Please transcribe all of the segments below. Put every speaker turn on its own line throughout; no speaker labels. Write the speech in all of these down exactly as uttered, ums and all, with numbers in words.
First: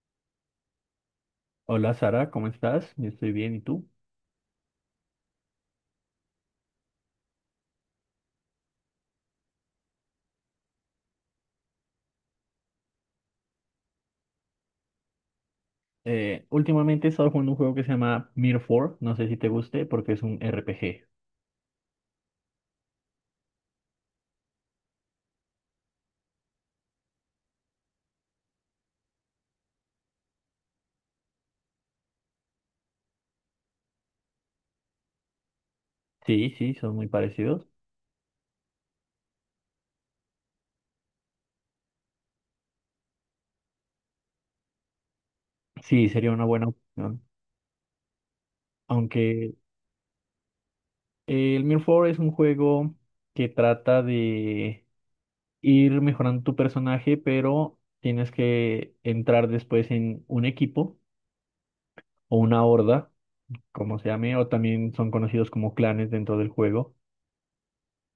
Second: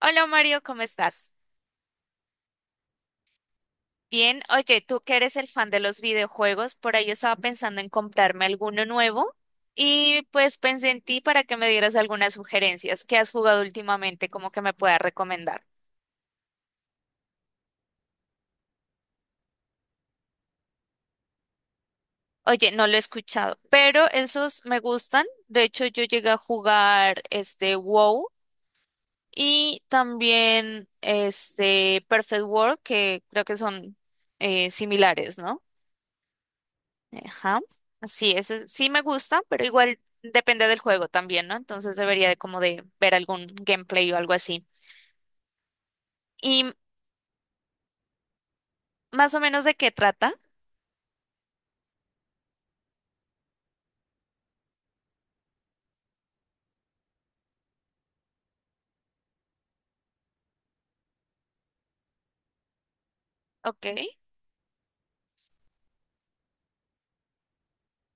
Hola Mario, ¿cómo estás?
Hola Sara, ¿cómo estás? Yo estoy bien, ¿y tú?
Bien, oye, tú que eres el fan de los videojuegos, por ahí yo estaba pensando en comprarme alguno nuevo y pues pensé en ti para que me dieras algunas sugerencias que has jugado últimamente, como que me puedas recomendar.
Eh, últimamente he estado jugando un juego que se llama Mirror cuatro, no sé si te guste porque es un R P G.
Oye, no lo he escuchado, pero esos me gustan. De hecho, yo llegué a jugar este WoW y también este Perfect World, que creo que son eh, similares, ¿no?
Sí, sí, son muy
Ajá.
parecidos.
Sí, eso sí me gusta, pero igual depende del juego también, ¿no? Entonces debería de como de ver algún gameplay o algo así.
Sí, sería una buena
¿Y
opción.
más o
Aunque
menos de qué trata?
eh, el Mirror cuatro es un juego que trata de ir mejorando tu personaje, pero tienes que entrar después en un equipo o una horda,
Ok,
como se llame, o también son conocidos como clanes dentro del juego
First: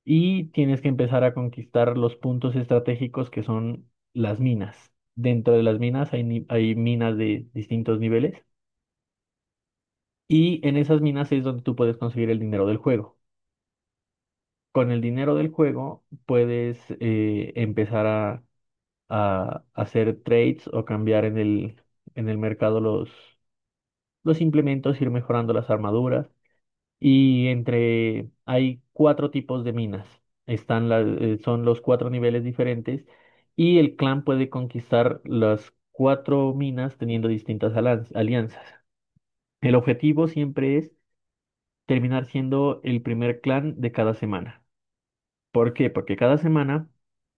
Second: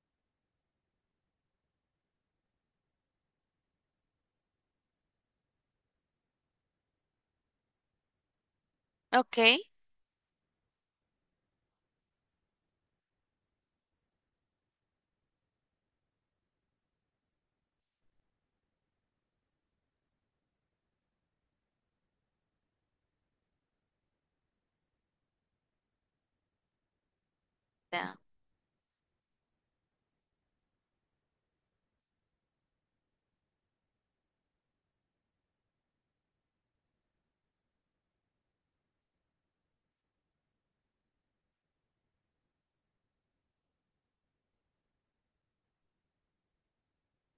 y tienes que empezar a conquistar los puntos estratégicos que son las minas. Dentro de las minas hay, ni- hay minas de distintos niveles
ok,
y en esas minas es donde tú puedes conseguir el dinero del juego. Con el dinero del juego puedes eh, empezar a, a hacer trades o cambiar en el, en el mercado los, los implementos, ir mejorando las armaduras. Y
ya,
entre, hay cuatro tipos de minas. Están las, eh, son los cuatro niveles diferentes y el clan puede conquistar las cuatro minas teniendo distintas alan- alianzas. El objetivo siempre es terminar siendo el primer clan de cada semana. ¿Por qué? Porque cada semana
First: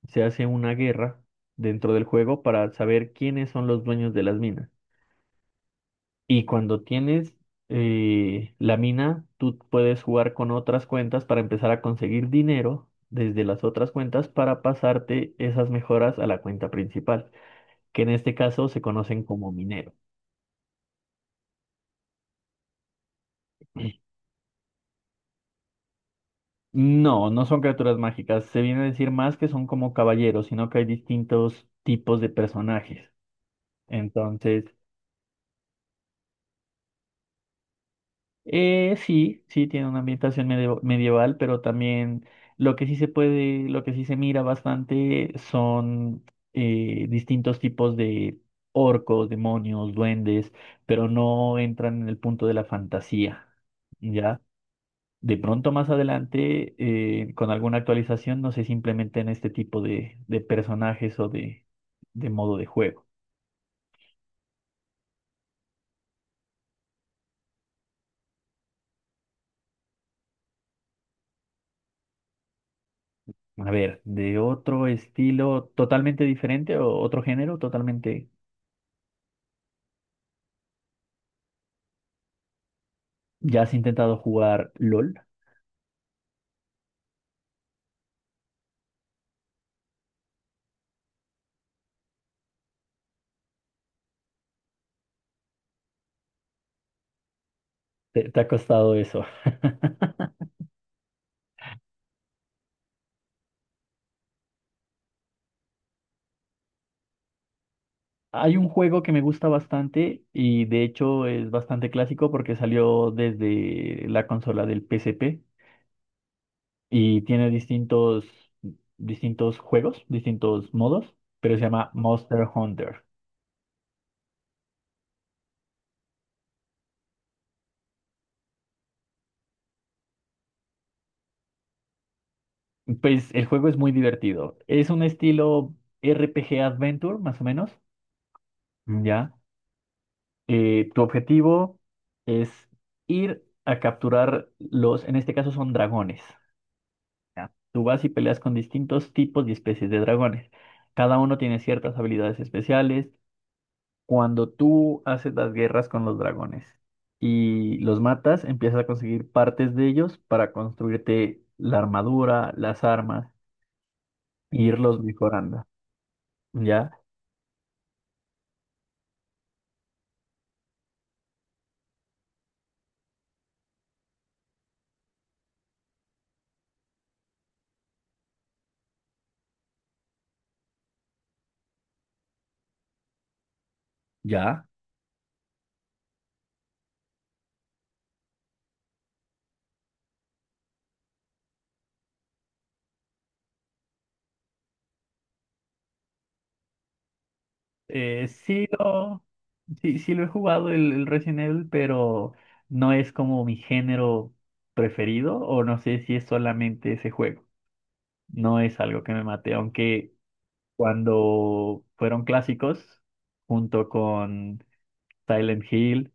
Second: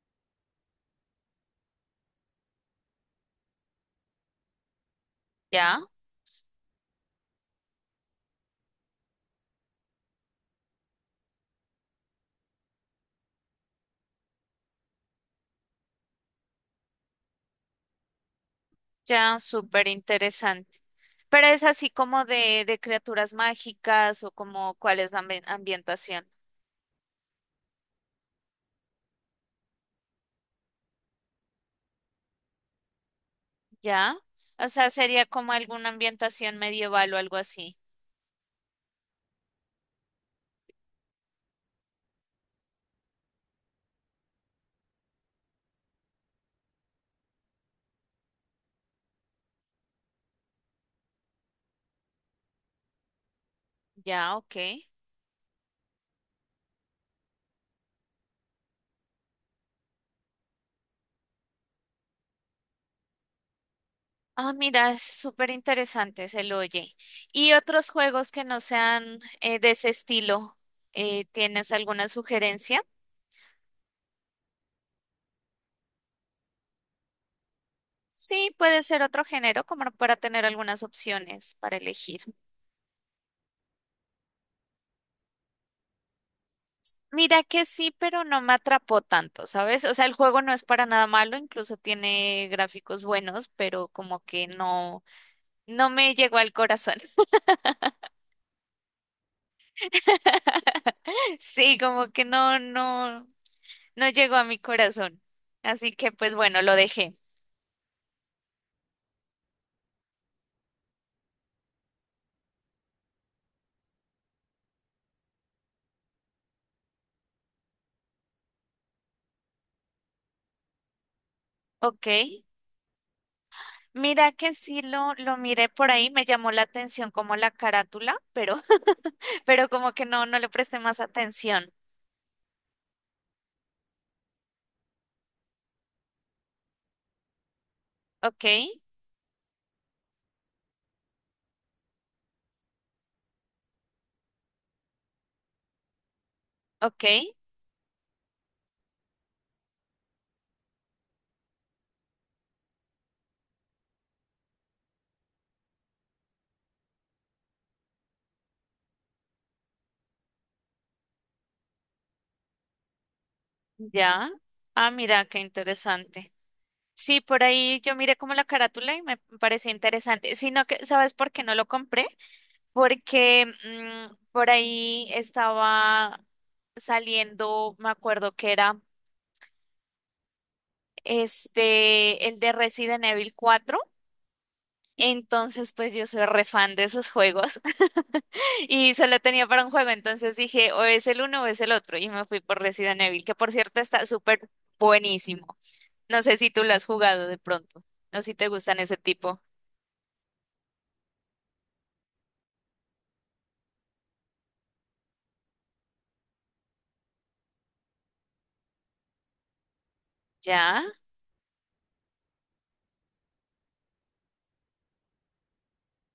se hace una guerra dentro del juego para saber quiénes son los dueños de las minas.
ya,
Y cuando tienes eh, la mina, tú puedes jugar con otras cuentas para empezar a conseguir dinero desde las otras cuentas para pasarte esas mejoras a la cuenta principal, que en este caso se conocen
ya,
como
súper
minero.
interesante. Pero es así como de, de criaturas mágicas o como cuál es la ambi- ambientación,
No, no son criaturas mágicas. Se viene a decir más que son como caballeros, sino que hay distintos tipos de personajes.
¿ya?
Entonces,
O sea, sería como alguna ambientación medieval o algo así.
Eh, sí, sí, tiene una ambientación medio- medieval, pero también lo que sí se puede, lo que sí se mira bastante son eh, distintos tipos de orcos, demonios, duendes, pero no entran en el punto de la fantasía,
Ya,
¿ya?
ok.
De pronto más adelante, eh, con alguna actualización, no sé, simplemente en este tipo de, de personajes o de, de modo de juego.
Ah, mira, es súper interesante, se lo oye. ¿Y otros juegos que no sean eh, de ese estilo? Eh, ¿tienes alguna sugerencia?
A ver, de otro estilo totalmente diferente o otro género totalmente.
Sí, puede ser otro género, como para tener algunas opciones para elegir.
¿Ya has intentado jugar LOL?
Mira que sí, pero no me atrapó tanto, ¿sabes? O sea, el juego no es para nada malo, incluso tiene gráficos buenos, pero como que no, no me llegó al corazón.
¿Te, te ha costado eso?
Sí, como que no, no, no llegó a mi corazón. Así que pues bueno, lo dejé.
Hay un juego que me gusta bastante y de hecho es bastante clásico porque salió desde la consola del P S P y tiene distintos, distintos juegos, distintos modos, pero se llama
Ok.
Monster Hunter.
Mira que sí lo, lo miré por ahí, me llamó la atención como la carátula, pero, pero como que no, no le presté más atención.
Pues el juego es muy divertido. Es un estilo R P G Adventure, más o menos.
Ok,
Ya. Eh, tu objetivo es ir a capturar los, en este caso son dragones.
ok,
Ya, tú vas y peleas con distintos tipos y especies de dragones. Cada uno tiene ciertas habilidades especiales. Cuando tú haces las guerras con los dragones y los matas, empiezas a conseguir partes de ellos para construirte la armadura, las armas,
ya.
e
Ah,
irlos
mira, qué
mejorando.
interesante.
¿Ya?
Sí, por ahí yo miré como la carátula y me pareció interesante. Sino que, ¿sabes por qué no lo compré? Porque mm, por ahí estaba saliendo, me acuerdo que era este, el de Resident Evil cuatro.
Ya.
Entonces, pues yo soy re fan de esos juegos y solo tenía para un juego, entonces dije, o es el uno o es el otro y me fui por Resident Evil, que por cierto está súper buenísimo. No sé si tú lo has jugado de pronto, no
Eh,
si te
sí
gustan ese
lo,
tipo.
sí, sí lo he jugado el, el Resident Evil, pero no es como mi género preferido o no sé si es solamente ese juego. No es algo que me mate, aunque
Ya,
cuando fueron clásicos, junto con Silent Hill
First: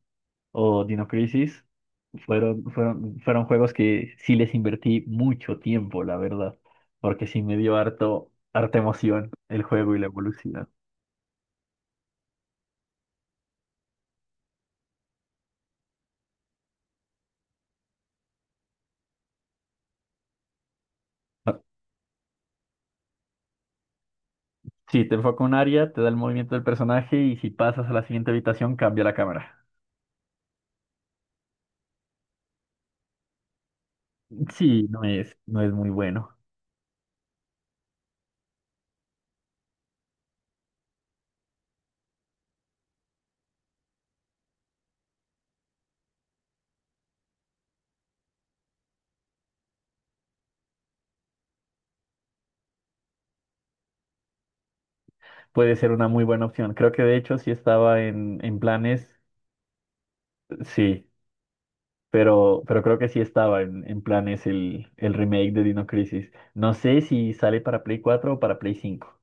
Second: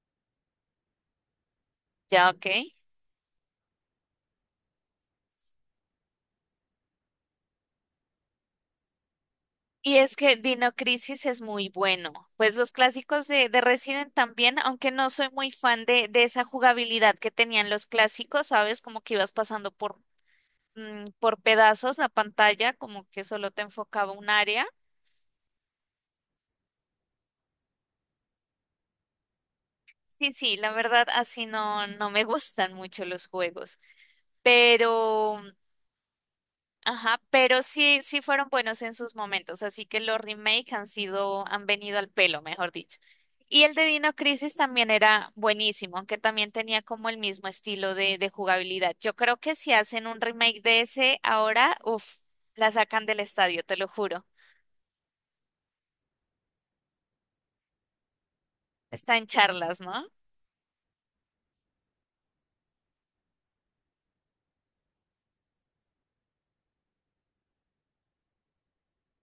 o Dino Crisis,
ya, ok.
fueron, fueron, fueron juegos que sí les invertí mucho tiempo, la verdad, porque sí me dio harto, harta emoción el juego
Y
y la
es que
evolución.
Dino Crisis es muy bueno. Pues los clásicos de, de Resident también, aunque no soy muy fan de, de esa jugabilidad que tenían los clásicos, ¿sabes? Como que ibas pasando por, mm, por
Ah,
pedazos la pantalla, como que solo te enfocaba un área.
sí, te enfoca un área, te da el movimiento del personaje y si pasas a la siguiente habitación cambia la cámara.
Sí, sí, la verdad así no, no me gustan mucho los juegos,
Sí, no es,
pero,
no es muy bueno.
ajá, pero sí, sí fueron buenos en sus momentos, así que los remake han sido, han venido al pelo, mejor dicho. Y el de Dino Crisis también era buenísimo, aunque también tenía como el mismo estilo de, de jugabilidad. Yo creo que si hacen un remake de ese ahora, uff, la sacan del estadio, te lo juro.
Puede ser una muy buena opción. Creo que de hecho sí estaba en, en planes.
Está en charlas, ¿no?
Sí, Pero, pero creo que sí estaba en, en planes el, el remake de Dino Crisis. No sé si sale para Play cuatro o para Play cinco,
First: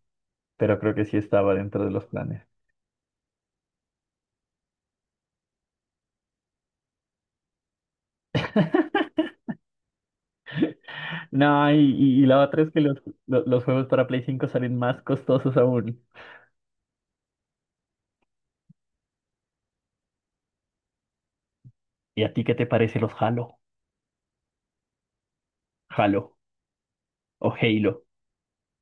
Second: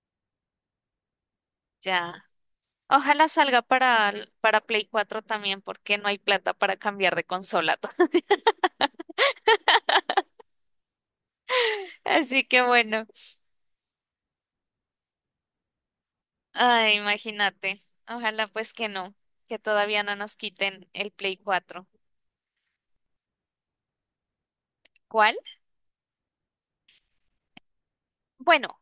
pero creo que sí estaba dentro de los
Ya.
planes.
Ojalá salga para, para Play cuatro también, porque no hay plata para cambiar de consola.
No, y, y- y la
Así
otra
que
es que los,
bueno,
lo- los, juegos para Play cinco salen más costosos aún.
ay, imagínate. Ojalá pues que no, que todavía no nos quiten el Play cuatro.
¿Y a ti qué te parece los Halo?
¿Cuál?
Halo o Halo.
Bueno,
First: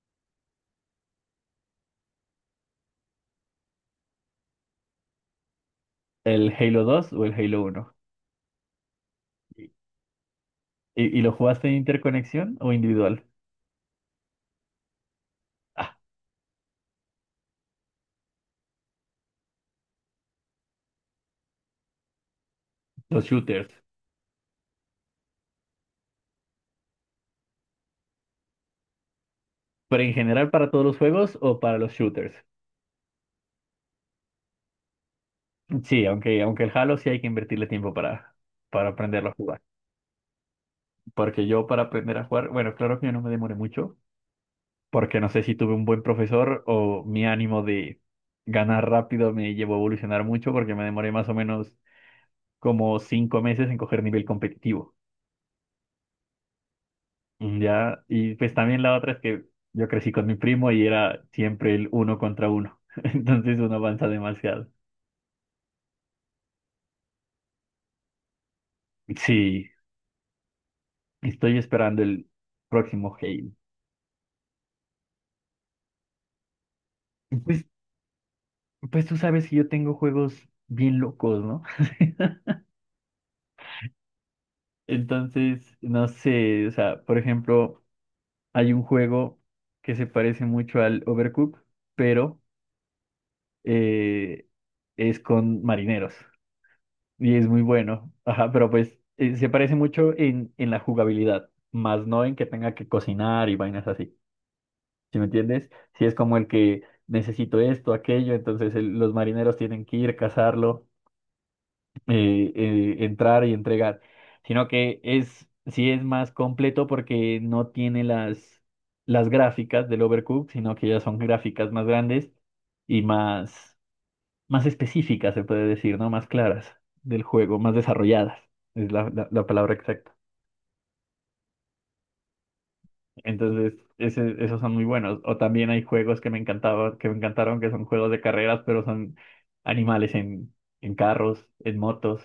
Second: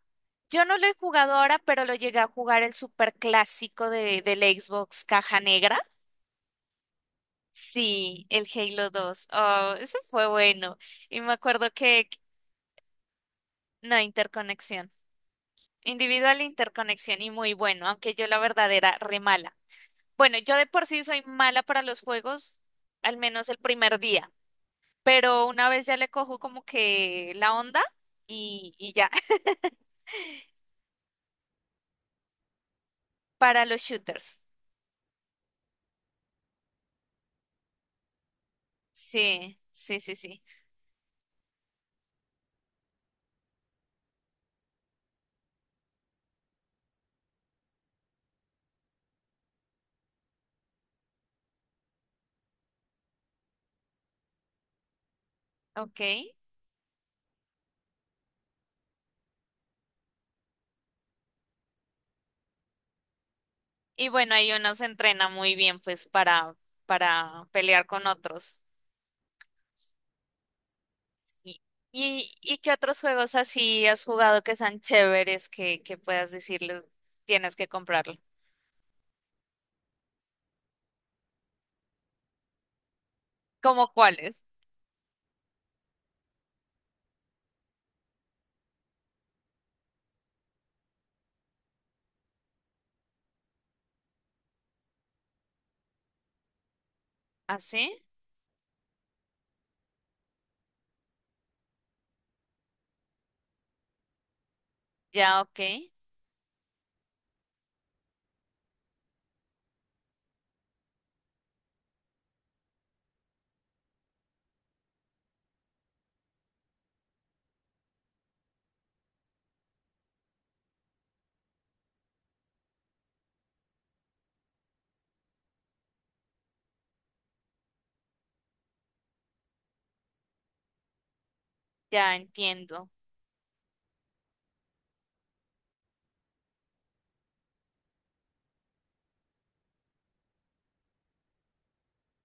yo no lo he jugado ahora, pero lo llegué a jugar el super clásico de, del Xbox Caja Negra.
¿El Halo dos o el Halo uno?
Sí, el Halo dos.
¿Y,
Oh, ese fue bueno. Y
y lo
me
jugaste
acuerdo
en
que,
interconexión o individual?
no, interconexión.
Ah,
Individual interconexión y muy bueno, aunque yo la verdad era re mala. Bueno, yo de por sí soy mala para los juegos, al
los
menos el
shooters.
primer día, pero una vez ya le cojo como que la onda y, y ya,
¿Pero en general para todos los juegos o para los shooters?
para los shooters.
Sí, aunque, aunque el Halo sí hay que invertirle tiempo para, para aprenderlo a
Sí,
jugar.
sí, sí, sí.
Porque yo para aprender a jugar, bueno, claro que yo no me demoré mucho, porque no sé si tuve un buen profesor o mi ánimo de ganar rápido me llevó a evolucionar mucho, porque me demoré más o menos como cinco meses en coger nivel competitivo.
Ok.
Mm, Ya, y pues también la otra es que yo crecí con mi primo y era siempre el uno contra uno. Entonces uno avanza
Y bueno, ahí
demasiado.
uno se entrena muy bien pues para, para pelear con otros.
Sí, estoy
¿Y,
esperando el
y, y qué otros
próximo
juegos
Halo.
así has jugado que sean chéveres que, que puedas decirles tienes
Pues,
que comprarlo?
pues tú sabes que yo tengo juegos bien locos, ¿no?
¿Cómo cuáles?
Entonces, no sé, o sea, por ejemplo, hay un juego que se parece mucho al Overcooked, pero eh, es con marineros y es muy
¿Así?
bueno. Ajá, pero pues eh, se parece mucho en, en la jugabilidad, más no en que tenga que cocinar y vainas así. ¿Sí me
Ya, ok.
entiendes? Si es como el que necesito esto, aquello, entonces el- los marineros tienen que ir a cazarlo. Eh, eh, entrar y entregar, sino que es, sí es más completo porque no tiene las, las gráficas del Overcooked, sino que ya son gráficas más grandes y más, más específicas, se puede decir, ¿no? Más claras del juego, más desarrolladas, es la, la la palabra exacta.
Ya entiendo.
Entonces, ese- esos son muy buenos. O también hay juegos que me encantaba, que me encantaron, que son juegos de carreras, pero son animales en, en carros, en motos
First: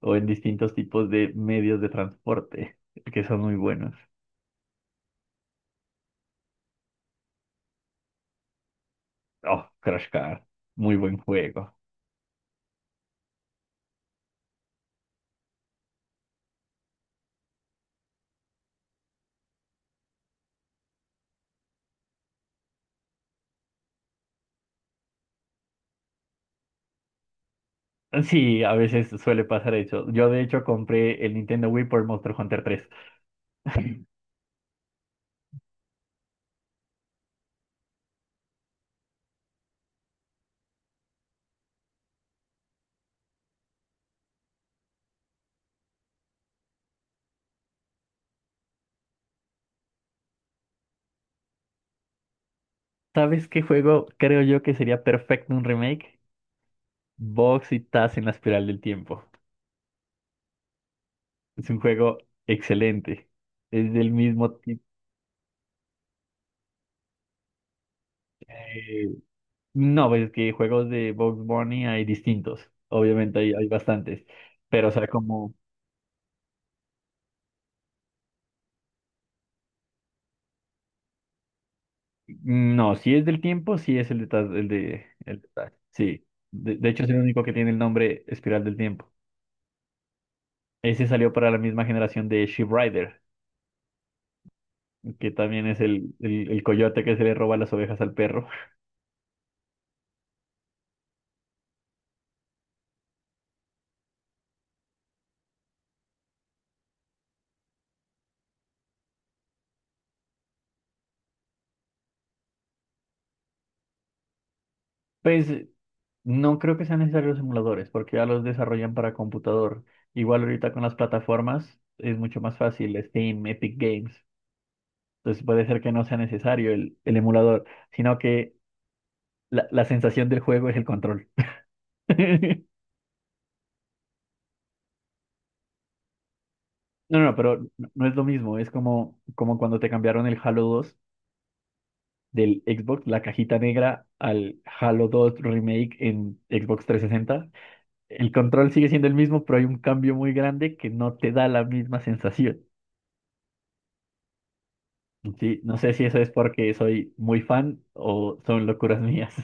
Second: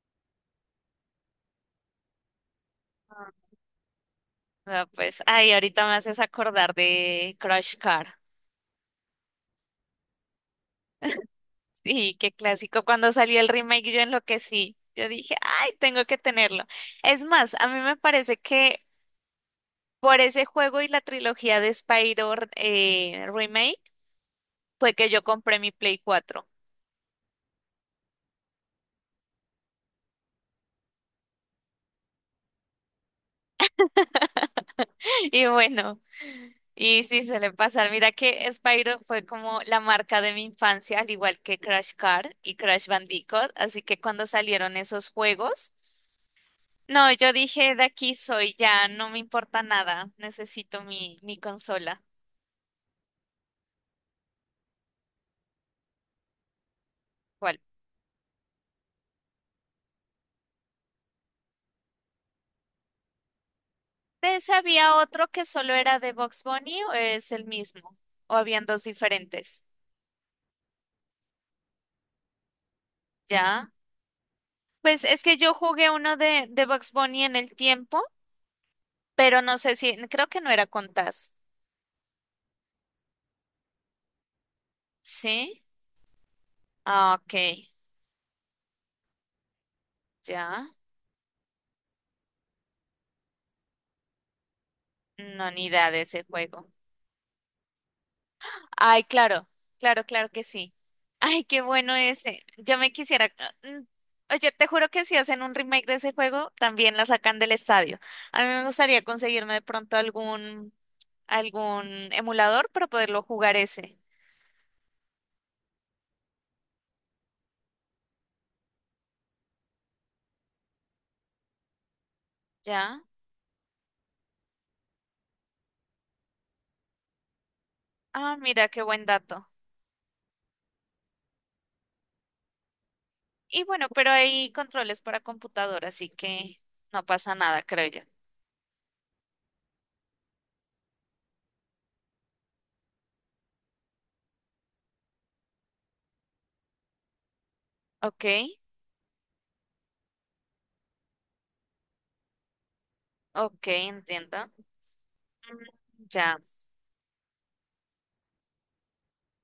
o en distintos tipos de medios de transporte, que son muy buenos.
Ah, pues, ay, ahorita me haces acordar de Crush Car.
Oh, Crash Car, muy buen juego.
Sí, qué clásico. Cuando salió el remake yo enloquecí. Yo dije, ay, tengo que tenerlo. Es más, a mí me parece que por ese juego y la trilogía de Spyro eh, Remake fue que yo compré mi Play cuatro.
Sí, a veces suele pasar eso. Yo de hecho compré el Nintendo Wii por Monster Hunter tres.
Y bueno, y sí suele pasar. Mira que Spyro fue como la marca de mi infancia, al igual que Crash Car y Crash Bandicoot. Así que cuando salieron esos juegos... No, yo dije, de aquí soy, ya no me importa nada, necesito mi, mi consola.
¿Sabes qué juego creo yo que sería perfecto un remake?
¿Cuál?
Box y Taz en la espiral del tiempo. Es un juego excelente. Es del
¿De
mismo
ese
tipo.
había otro que solo era de Box Bunny o es el mismo? ¿O habían dos
eh,
diferentes?
no, pues es que juegos de Bugs Bunny hay distintos. Obviamente hay, hay
¿Ya?
bastantes. Pero, o
Pues
sea,
es que
como.
yo jugué uno de, de Bugs Bunny en el tiempo, pero no sé si, creo que no era con Taz.
No, si es del tiempo, sí es el de. Taz- El de, el de
¿Sí?
Taz, sí. De, de hecho, es
Ah,
el
ok,
único que tiene el nombre Espiral del Tiempo.
ya.
Ese salió para la misma generación de Sheep Rider, que
No,
también
ni
es
idea de
el,
ese
el, el
juego.
coyote que se le roba las ovejas al perro.
Ay, claro, claro, claro que sí. Ay, qué bueno ese. Yo me quisiera. mm, Oye, te juro que si hacen un remake de ese juego, también la sacan del estadio. A mí me gustaría conseguirme de pronto algún, algún emulador para poderlo jugar ese.
Pues no creo que sean necesarios los emuladores, porque ya los desarrollan para computador. Igual ahorita con las plataformas es mucho más fácil,
¿Ya?
Steam, Epic Games. Entonces puede ser que no sea necesario el, el emulador, sino
Ah,
que
mira, qué buen dato.
la, la sensación del juego es el control.
Y bueno, pero hay controles para computador, así que no
No, no,
pasa
pero
nada, creo
no
yo.
no es lo mismo. Es como, como cuando te cambiaron el Halo dos del Xbox, la cajita negra, al Halo dos Remake en Xbox trescientos sesenta.
Ok,
El control sigue siendo el mismo, pero hay un cambio muy grande que no te da la misma sensación.
ok, entiendo. Mm.
Sí, no sé si eso es
Ya.
porque soy muy fan o son locuras mías.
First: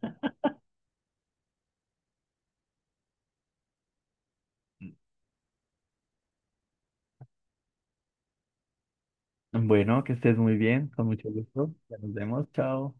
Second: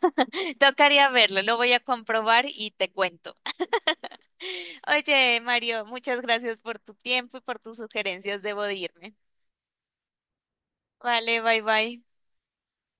Tocaría verlo, lo voy a comprobar y te cuento. Oye, Mario, muchas gracias por tu tiempo y por tus sugerencias. Debo de irme.
Bueno, que estés muy bien, con mucho
Vale, bye
gusto. Ya
bye.
nos vemos, chao.